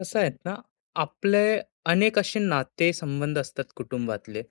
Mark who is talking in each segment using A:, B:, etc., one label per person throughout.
A: कसं आहेत ना, आपले अनेक असे नाते संबंध असतात कुटुंबातले,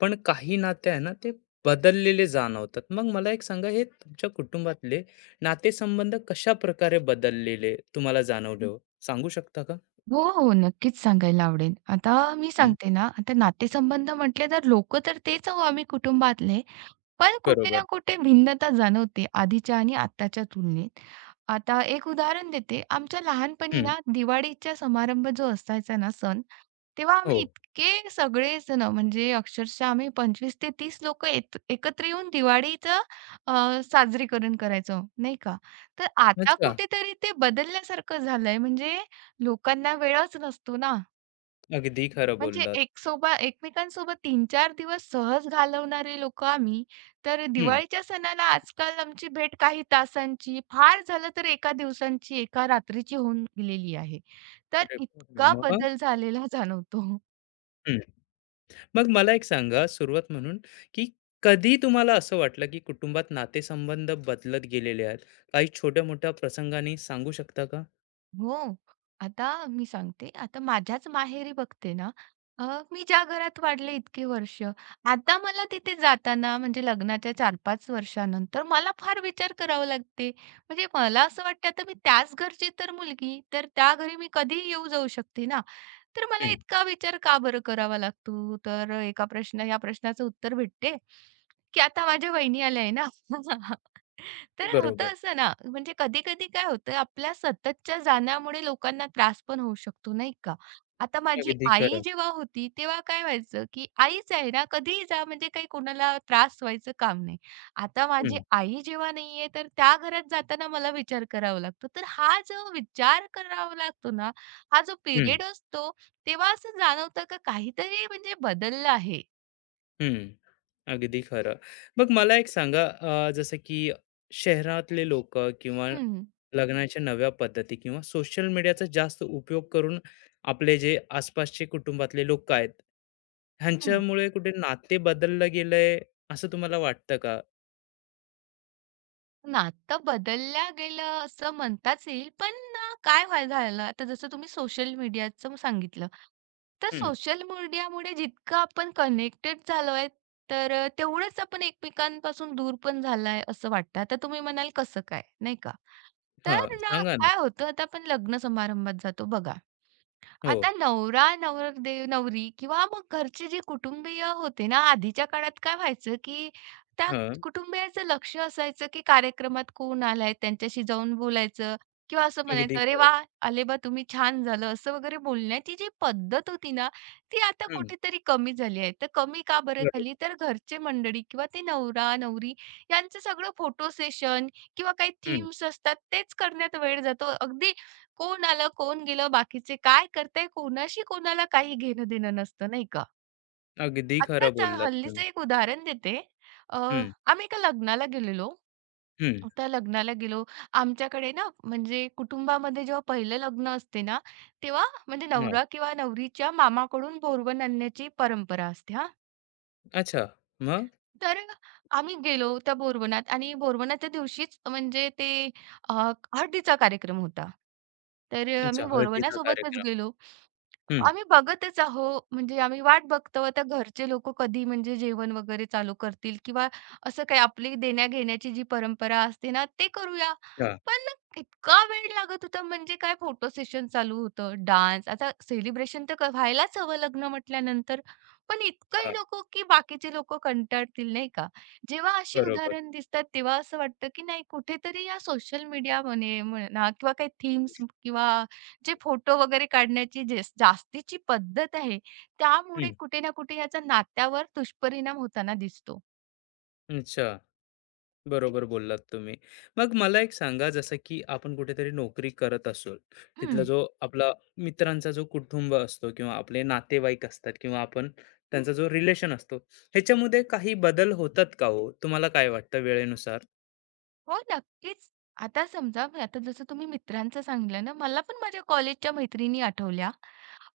A: पण काही नाते आहे ना, ते बदललेले जाणवतात. मग मला एक सांगा, हे तुमच्या कुटुंबातले नातेसंबंध कशाप्रकारे बदललेले तुम्हाला जाणवले हो? सांगू शकता का?
B: हो, हो. नक्कीच सांगायला आवडेल. आता मी
A: हं.
B: सांगते ना, आता नातेसंबंध म्हटले तर लोकं तर तेच आहो आम्ही कुटुंबातले. पण कुठे ना
A: बरोबर.
B: कुठे भिन्नता जाणवते आधीच्या आणि आत्ताच्या तुलनेत. आता एक उदाहरण देते. आमच्या लहानपणी
A: हं.
B: ना दिवाळीचा समारंभ जो असायचा ना सण, तेव्हा आम्ही
A: हो.
B: इतके सगळेजण म्हणजे अक्षरशः आम्ही 25 ते 30 लोक एकत्र येऊन दिवाळीचं साजरीकरण करायचो, नाही का? तर आता
A: अच्छा.
B: कुठेतरी ते बदलल्यासारखं झालंय. म्हणजे लोकांना वेळच नसतो ना.
A: अगदी खरं
B: म्हणजे
A: बोललात.
B: एक सोबत एकमेकांसोबत 3-4 दिवस सहज घालवणारे लोकं आम्ही. तर
A: हं.
B: दिवाळीच्या सणाला आजकाल आमची भेट काही तासांची, फार झालं तर एका दिवसांची, एका रात्रीची होऊन गेलेली आहे. तर
A: अरे बापरे!
B: इतका
A: मग?
B: बदल झालेला जाणवतो.
A: मग मला एक सांगा सुरुवात म्हणून की कधी तुम्हाला असं वाटलं की कुटुंबात नातेसंबंध बदलत गेलेले आहेत काही छोट्या मोठ्या प्रसंगाने सांगू शकता का?
B: हो. आता मी सांगते, आता माझ्याच माहेरी बघते ना, अ, मी ज्या घरात वाढले इतकी वर्ष, आता मला तिथे जाताना म्हणजे लग्नाच्या 4-5 वर्षानंतर मला फार विचार करावा लागते. म्हणजे मला असं वाटतं आता मी त्याच घरची तर मुलगी, तर त्या घरी मी कधीही येऊ जाऊ शकते ना. तर मला
A: हम्म,
B: इतका विचार का बरं करावा लागतो? तर एका प्रश्न या प्रश्नाचं उत्तर भेटते, की आता माझ्या वहिनी आल्या आहे ना. तर
A: बरोबर.
B: होतं असं ना, म्हणजे कधी-कधी काय होतं आपल्या सततच्या जाण्यामुळे लोकांना त्रास पण होऊ शकतो, नाही का? आता माझी
A: अगदी
B: आई
A: खरं.
B: जेव्हा होती, तेव्हा काय व्हायचं, की आईच आहे ना, कधीही जा म्हणजे काही कोणाला त्रास व्हायचं काम नाही. आता माझी
A: हम्म,
B: आई जेव्हा नाहीये, तर त्या घरात जाताना मला विचार करावा लागतो. तर हा जो विचार करावा लागतो ना, हा जो
A: हम्म,
B: पिरियड असतो तेव्हा असं जाणवतं का काहीतरी म्हणजे बदललं आहे?
A: हम्म, अगदी खरं. मग मला एक सांगा जसं की शहरातले लोक किंवा
B: हं.
A: लग्नाच्या नव्या पद्धती किंवा सोशल मीडियाचा जास्त उपयोग करून आपले जे आसपासचे कुटुंबातले लोक आहेत
B: हं.
A: ह्यांच्यामुळे कुठे नाते बदललं गेलंय असं तुम्हाला वाटतं का?
B: नातं बदलल्या गेलं असं म्हणताच येईल, पण काय झालं आता जसं तुम्ही सोशल मीडियाचं सांगितलं. तर सोशल मीडियामुळे जितकं आपण कनेक्टेड झालो आहे, तर तेवढंच आपण एकमेकांपासून दूर पण झाला असं वाटतं. आता तुम्ही म्हणाल कसं काय, नाही का?
A: हां,
B: तर ना
A: सांगा ना.
B: काय होतं, आता आपण लग्न समारंभात जातो बघा.
A: हो.
B: आता नवरा, नवरदेव, नवरी किंवा मग घरचे जे कुटुंबीय होते ना, आधीच्या काळात काय व्हायचं, की त्या
A: हां,
B: कुटुंबियांचं लक्ष असायचं, की कार्यक्रमात कोण आलाय, त्यांच्याशी जाऊन बोलायचं किंवा असं
A: अगदी
B: म्हणायचं, "अरे
A: खरं.
B: वा आले बा तुम्ही, छान झालं." असं वगैरे बोलण्याची जी पद्धत होती ना, ती आता
A: हं,
B: कुठेतरी कमी झाली आहे. तर कमी का बरं
A: बरोबर.
B: झाली? तर घरचे मंडळी किंवा ते नवरा-नवरी यांचं सगळं फोटो सेशन किंवा काही
A: हं,
B: थीम्स असतात, तेच करण्यात वेळ जातो. अगदी कोण आलं, कोण गेलं, बाकीचे काय करताय, कोणाशी कोणाला काही घेणं-देणं नसतं, नाही का?
A: अगदी खरं
B: आत्ताच
A: बोललात तुम्ही.
B: हल्लीचं एक उदाहरण देते. अ,
A: हं,
B: आम्ही एका लग्नाला गेलेलो.
A: हं.
B: त्या लग्नाला गेलो. आमच्याकडे ना म्हणजे कुटुंबामध्ये जेव्हा पहिलं लग्न असते ना, तेव्हा म्हणजे
A: हां.
B: नवरा किंवा नवरीच्या मामाकडून बोरवण आणण्याची परंपरा असते हां.
A: अच्छा, मग?
B: तर आम्ही गेलो त्या बोरवनात आणि बोरवनाच्या दिवशीच म्हणजे ते अ, हळदीचा कार्यक्रम होता. तर आम्ही
A: अच्छा, हळदीचा
B: बोरवनासोबतच
A: कार्यक्रम.
B: गेलो.
A: हं,
B: आम्ही बघतच आहो म्हणजे आम्ही वाट बघतो आता घरचे लोकं कधी म्हणजे जेवण वगैरे चालू करतील किंवा असं काही आपली देण्या-घेण्याची जी परंपरा असते ना, ते करूया.
A: हां,
B: पण इतका वेळ लागत होता म्हणजे काय फोटो सेशन चालू होतं, डान्स आता सेलिब्रेशन तर व्हायलाच हवं लग्न म्हटल्यानंतर. पण इतकंही
A: हां,
B: नको की बाकीचे लोकं कंटाळतील नाही का? जेव्हा अशी
A: बरोबर.
B: उदाहरण दिसतात तेव्हा असं वाटतं की नाही कुठेतरी या सोशल मीडिया म्हणा किंवा काही थीम्स किंवा जे फोटो वगैरे काढण्याची जे जास्तीची पद्धत आहे, त्यामुळे
A: हं,
B: कुठे ना कुठे याचा नात्यावर दुष्परिणाम होताना दिसतो.
A: अच्छा, बरोबर बोललात तुम्ही. मग मला एक सांगा, जसं की आपण कुठेतरी नोकरी करत असू, तिथला जो आपला मित्रांचा जो कुटुंब असतो किंवा आपले नातेवाईक असतात किंवा आपण त्यांचा जो रिलेशन असतो, ह्याच्यामध्ये काही बदल होतात का हो? तुम्हाला काय वाटतं वेळेनुसार?
B: हो, नक्कीच. आता समजा मी आता जसं तुम्ही मित्रांचं सांगितलं ना, मला पण माझ्या कॉलेजच्या मैत्रिणी आठवल्या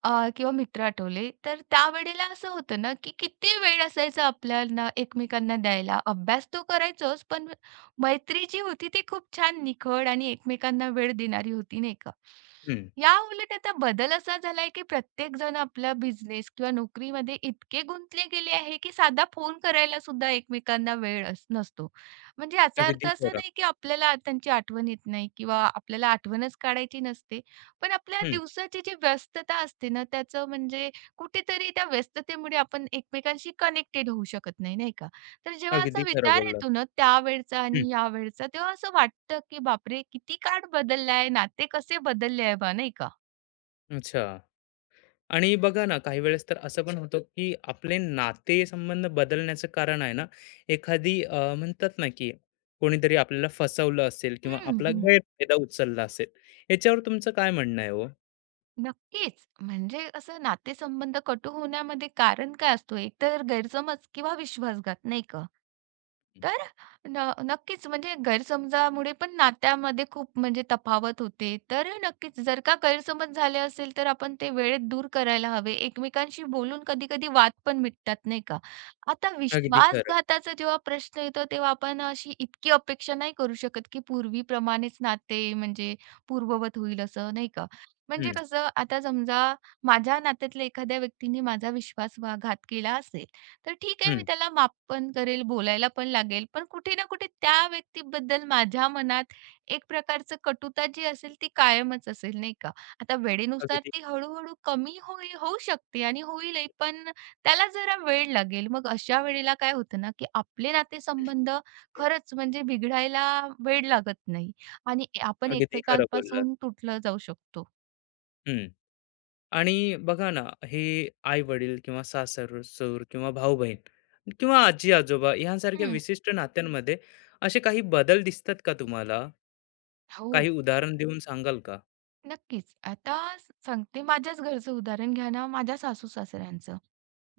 B: अ, किंवा मित्र आठवले. तर त्यावेळेला असं होतं ना, की किती वेळ असायचा आपल्याला एकमेकांना द्यायला. अभ्यास तो करायचोच, पण मैत्री जी होती ती खूप छान निखळ आणि एकमेकांना वेळ देणारी होती, नाही का?
A: हं.
B: या उलट आता बदल असा झालाय, की प्रत्येकजण आपला बिझनेस किंवा नोकरीमध्ये इतके गुंतले गेले आहे, की साधा फोन करायला सुद्धा एकमेकांना वेळ अस नसतो. म्हणजे याचा अर्थ
A: अगदी
B: असा
A: खरं.
B: नाही, की आपल्याला त्यांची आठवण येत नाही किंवा आपल्याला आठवणच काढायची नसते. पण आपल्या
A: हं.
B: दिवसाची जी व्यस्तता असते ना, त्याचं म्हणजे कुठेतरी त्या व्यस्ततेमुळे आपण एकमेकांशी कनेक्टेड होऊ शकत नाही, नाही का? तर जेव्हा असा
A: अगदी खरं
B: विचार
A: बोललात.
B: येतो ना, त्यावेळचा
A: हं.
B: आणि यावेळचा, तेव्हा असं वाटतं, की बापरे! किती काळ बदलला नाते कसे बदलले आहे बा, नाही का?
A: अच्छा. आणि बघा ना, काही वेळेस तर असं पण होतं, की आपले नातेसंबंध बदलण्याचं कारण आहे ना, एखादी म्हणतात ना, की कोणीतरी आपल्याला फसवलं असेल किंवा आपला
B: हं.
A: गैरफायदा उचलला असेल. याच्यावर तुमचं काय म्हणणं आहे हो?
B: नक्कीच. म्हणजे असं नातेसंबंध कटू होण्यामध्ये कारण काय असतो? एक तर गैरसमज किंवा विश्वासघात, नाही का?
A: हं.
B: तर नक्कीच म्हणजे गैरसमजामुळे पण नात्यामध्ये खूप म्हणजे तफावत होते. तर नक्कीच जर का गैरसमज झाले असेल, तर आपण ते वेळेत दूर करायला हवे. एकमेकांशी बोलून कधी-कधी वाद पण मिटतात, नाही का? आता
A: अगदी खरं.
B: विश्वासघाताचा जेव्हा प्रश्न येतो, तेव्हा आपण अशी इतकी अपेक्षा नाही करू शकत, की पूर्वीप्रमाणेच नाते म्हणजे पूर्ववत होईल असं, नाही का?
A: हं,
B: म्हणजे कसं आता समजा माझ्या नात्यातल्या एखाद्या व्यक्तीने माझा विश्वासघात केला असेल, तर ठीक आहे मी
A: हं.
B: त्याला माफ पण करेल, बोलायला पण लागेल. पण कुठे ना कुठे त्या व्यक्तीबद्दल माझ्या मनात एक प्रकारचं कटुता जी असेल ती कायमच असेल, नाही का. आता वेळेनुसार
A: अगदी,
B: ती हळू कमी होऊ शकते आणि होईलही, पण त्याला जरा वेळ लागेल. मग अशा वेळेला काय होतं ना, की आपले नातेसंबंध खरंच म्हणजे बिघडायला वेळ लागत नाही आणि आपण
A: अगदी खरं बोललात.
B: एकमेकांपासून तुटलं जाऊ शकतो.
A: हं. आणि बघा ना, हे आई-वडील किंवा सासर-सूर किंवा भाऊ-बहीण किंवा आजी-आजोबा ह्यांसारख्या
B: हं.
A: विशिष्ट नात्यांमध्ये असे काही बदल दिसतात का तुम्हाला?
B: हो,
A: काही उदाहरण देऊन सांगाल का?
B: नक्कीच. आता सांगते माझ्याच घरचं उदाहरण घ्या ना, माझ्या सासू-सासऱ्यांचं.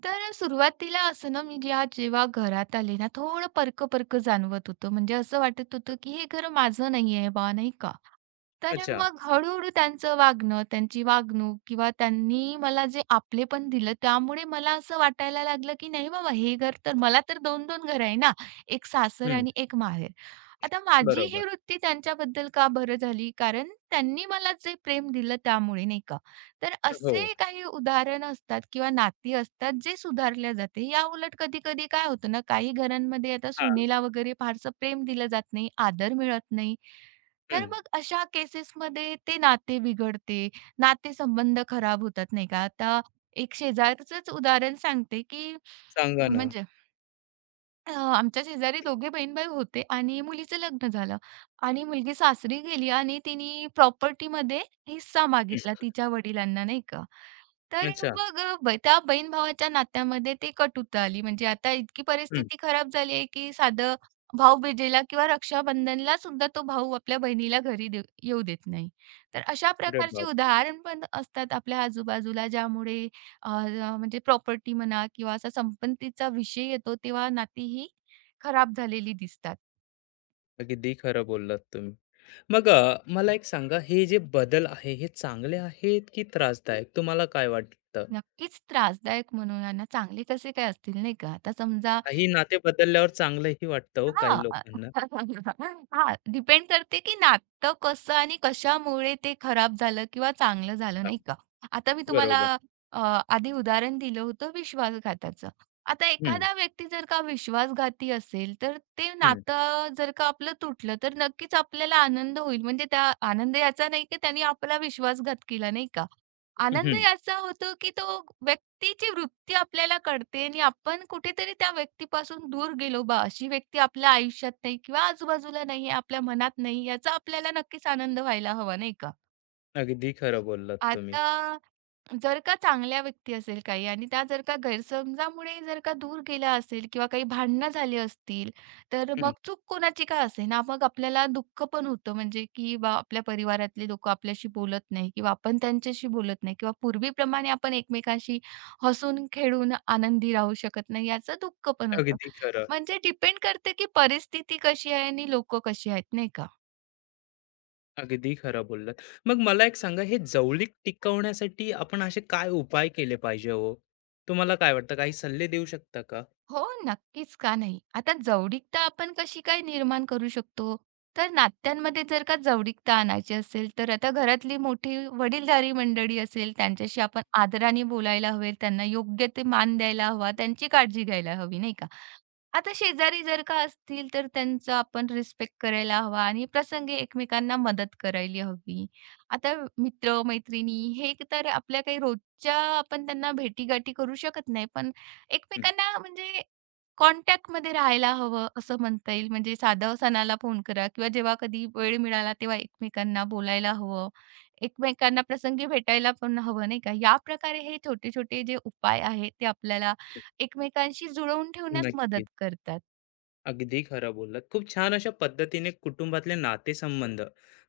B: तर सुरुवातीला असं ना, मी जेव्हा घरात आले ना, थोडं परक परक जाणवत होतं. म्हणजे असं वाटत होतं, की हे घर माझं नाही आहे बा, नाही का. तर
A: अच्छा.
B: मग हळू-हळू त्यांचं वागणं, त्यांची वागणूक किंवा त्यांनी मला जे आपलेपण दिलं, त्यामुळे मला असं वाटायला लागलं, की नाही बाबा, हे घर तर मला तर 2-2 घरं आहे ना, एक सासर
A: हं.
B: आणि एक माहेर. आता माझी
A: बरोबर.
B: ही वृत्ती त्यांच्याबद्दल का बरं झाली? कारण त्यांनी मला जे प्रेम दिलं त्यामुळे, नाही का. तर
A: हो.
B: असे काही उदाहरण असतात किंवा नाती असतात जे सुधारल्या जाते. या उलट कधी-कधी काय होतं ना, काही घरांमध्ये आता
A: हां.
B: सुनेला वगैरे फारसं प्रेम दिलं जात नाही, आदर मिळत नाही. तर
A: हं.
B: मग अशा केसेसमध्ये ते नाते बिघडते, नातेसंबंध खराब होतात नाही का. आता एक शेजारचंच उदाहरण सांगते, की
A: सांगा ना.
B: म्हणजे अ, आमच्या शेजारी दोघे बहीण-भाऊ होते आणि मुलीचं लग्न झालं आणि मुलगी सासरी गेली आणि तिने प्रॉपर्टीमध्ये हिस्सा मागितला
A: हं.
B: तिच्या वडिलांना, नाही का. तर
A: अच्छा.
B: मग अ, ब त्या बहीण-भावाच्या नात्यामध्ये ते कटुता आली. म्हणजे आता इतकी
A: हं.
B: परिस्थिती खराब झाली आहे, की साधं भाऊबीजेला किंवा रक्षाबंधनला सुद्धा तो भाऊ आपल्या बहिणीला घरी येऊ देत नाही. तर अशा
A: अरे
B: प्रकारची
A: बापरे!
B: उदाहरण पण असतात आपल्या आजूबाजूला, ज्यामुळे म्हणजे प्रॉपर्टी म्हणा किंवा असा संपत्तीचा विषय येतो तेव्हा नाती ही खराब झालेली दिसतात.
A: अगदी खरं बोललात तुम्ही. मग मला एक सांगा, हे जे बदल आहे, हे चांगले आहेत की त्रासदायक? तुम्हाला काय वाटतं?
B: नक्कीच त्रासदायक म्हणूया ना, चांगले कसे काय असतील नाही का? आता समजा
A: काही नाते बदलल्यावर चांगलंही वाटतं हो काही
B: हां.
A: लोकांना.
B: हां, डिपेंड करते, की नातं कसं आणि कशामुळे ते खराब झालं किंवा चांगलं झालं,
A: हां.
B: नाही का? आता मी तुम्हाला
A: बरोबर.
B: अ, आधी उदाहरण दिलं होतं विश्वासघाताचं. आता
A: हं,
B: एखादा व्यक्ती जर का विश्वासघाती असेल, तर ते
A: हं,
B: नातं जर का आपलं तुटलं, तर नक्कीच आपल्याला आनंद होईल. म्हणजे त्या आनंद याचा नाही, की त्यांनी आपला विश्वासघात केला, नाही का? आनंद
A: हं.
B: याचा होतो, की तो व्यक्तीची वृत्ती आपल्याला कळते आणि आपण कुठेतरी त्या व्यक्तीपासून दूर गेलो बा, अशी व्यक्ती आपल्या आयुष्यात नाही किंवा आजूबाजूला नाही आहे, आपल्या मनात नाही, याचा आपल्याला नक्कीच आनंद व्हायला हवा, नाही का?
A: अगदी खरं बोललात तुम्ही.
B: आता जर का चांगल्या व्यक्ती असेल काही आणि त्या जर का गैरसमजामुळे जर का दूर गेल्या असेल किंवा काही भांडणं झाली असतील, तर
A: हं,
B: मग चूक कोणाची का असेना, मग आपल्याला दुःख पण होतं म्हणजे की बा आपल्या परिवारातले लोकं आपल्याशी बोलत नाही किंवा आपण त्यांच्याशी बोलत नाही किंवा पूर्वीप्रमाणे आपण एकमेकांशी हसून, खेळून, आनंदी राहू शकत नाही याचं दुःख पण होतं.
A: अगदी खरं,
B: म्हणजे डिपेंड करते की परिस्थिती कशी आहे आणि लोकं कशी आहेत, नाही का?
A: अगदी खरं बोललात. मग मला एक सांगा हे जवळीक टिकवण्यासाठी आपण असे काय उपाय केले पाहिजे हो? तुम्हाला काय वाटतं काही सल्ले देऊ शकता का?
B: हो, नक्कीच, का नाही? आता जवळीकता आपण कशी काय निर्माण करू शकतो? तर नात्यांमध्ये जर का जवळीकता आणायची असेल, तर आता घरातली मोठी वडीलधारी मंडळी असेल, त्यांच्याशी आपण आदराने बोलायला हवे, त्यांना योग्य ते मान द्यायला हवा, त्यांची काळजी घ्यायला हवी, नाही का? आता शेजारी जर का असतील, तर त्यांचा आपण रिस्पेक्ट करायला हवा आणि प्रसंगी एकमेकांना मदत करायला हवी. आता मित्र-मैत्रिणी हे तर आपल्या काही रोजच्या आपण त्यांना भेटीगाठी करू शकत नाही, पण
A: हं,
B: एकमेकांना म्हणजे कॉन्टॅक्टमध्ये राहायला हवं असं म्हणता येईल. म्हणजे साधं सणाला फोन करा किंवा जेव्हा कधी वेळ मिळाला तेव्हा एकमेकांना बोलायला हवं. एकमेकांना प्रसंगी भेटायला पण हवं नाही का? या याप्रकारे हे छोटे-छोटे जे उपाय आहेत ते आपल्याला एकमेकांशी जुळवून ठेवण्यास
A: नक्की.
B: मदत करतात.
A: अगदी खरं बोललात. खूप छान अशा पद्धतीने कुटुंबातले नातेसंबंध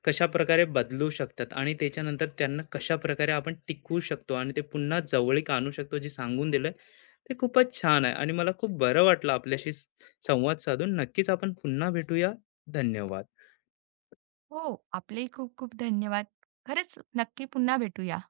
A: कशाप्रकारे बदलू शकतात आणि त्याच्यानंतर त्यांना कशाप्रकारे आपण टिकवू शकतो आणि ते पुन्हा जवळीक आणू शकतो जे सांगून दिलंय ते खूपच छान आहे आणि मला खूप बरं वाटलं आपल्याशी संवाद साधून. नक्कीच आपण पुन्हा भेटूया. धन्यवाद.
B: हो, आपलेही खूप-खूप धन्यवाद. खरंच नक्की पुन्हा भेटूया.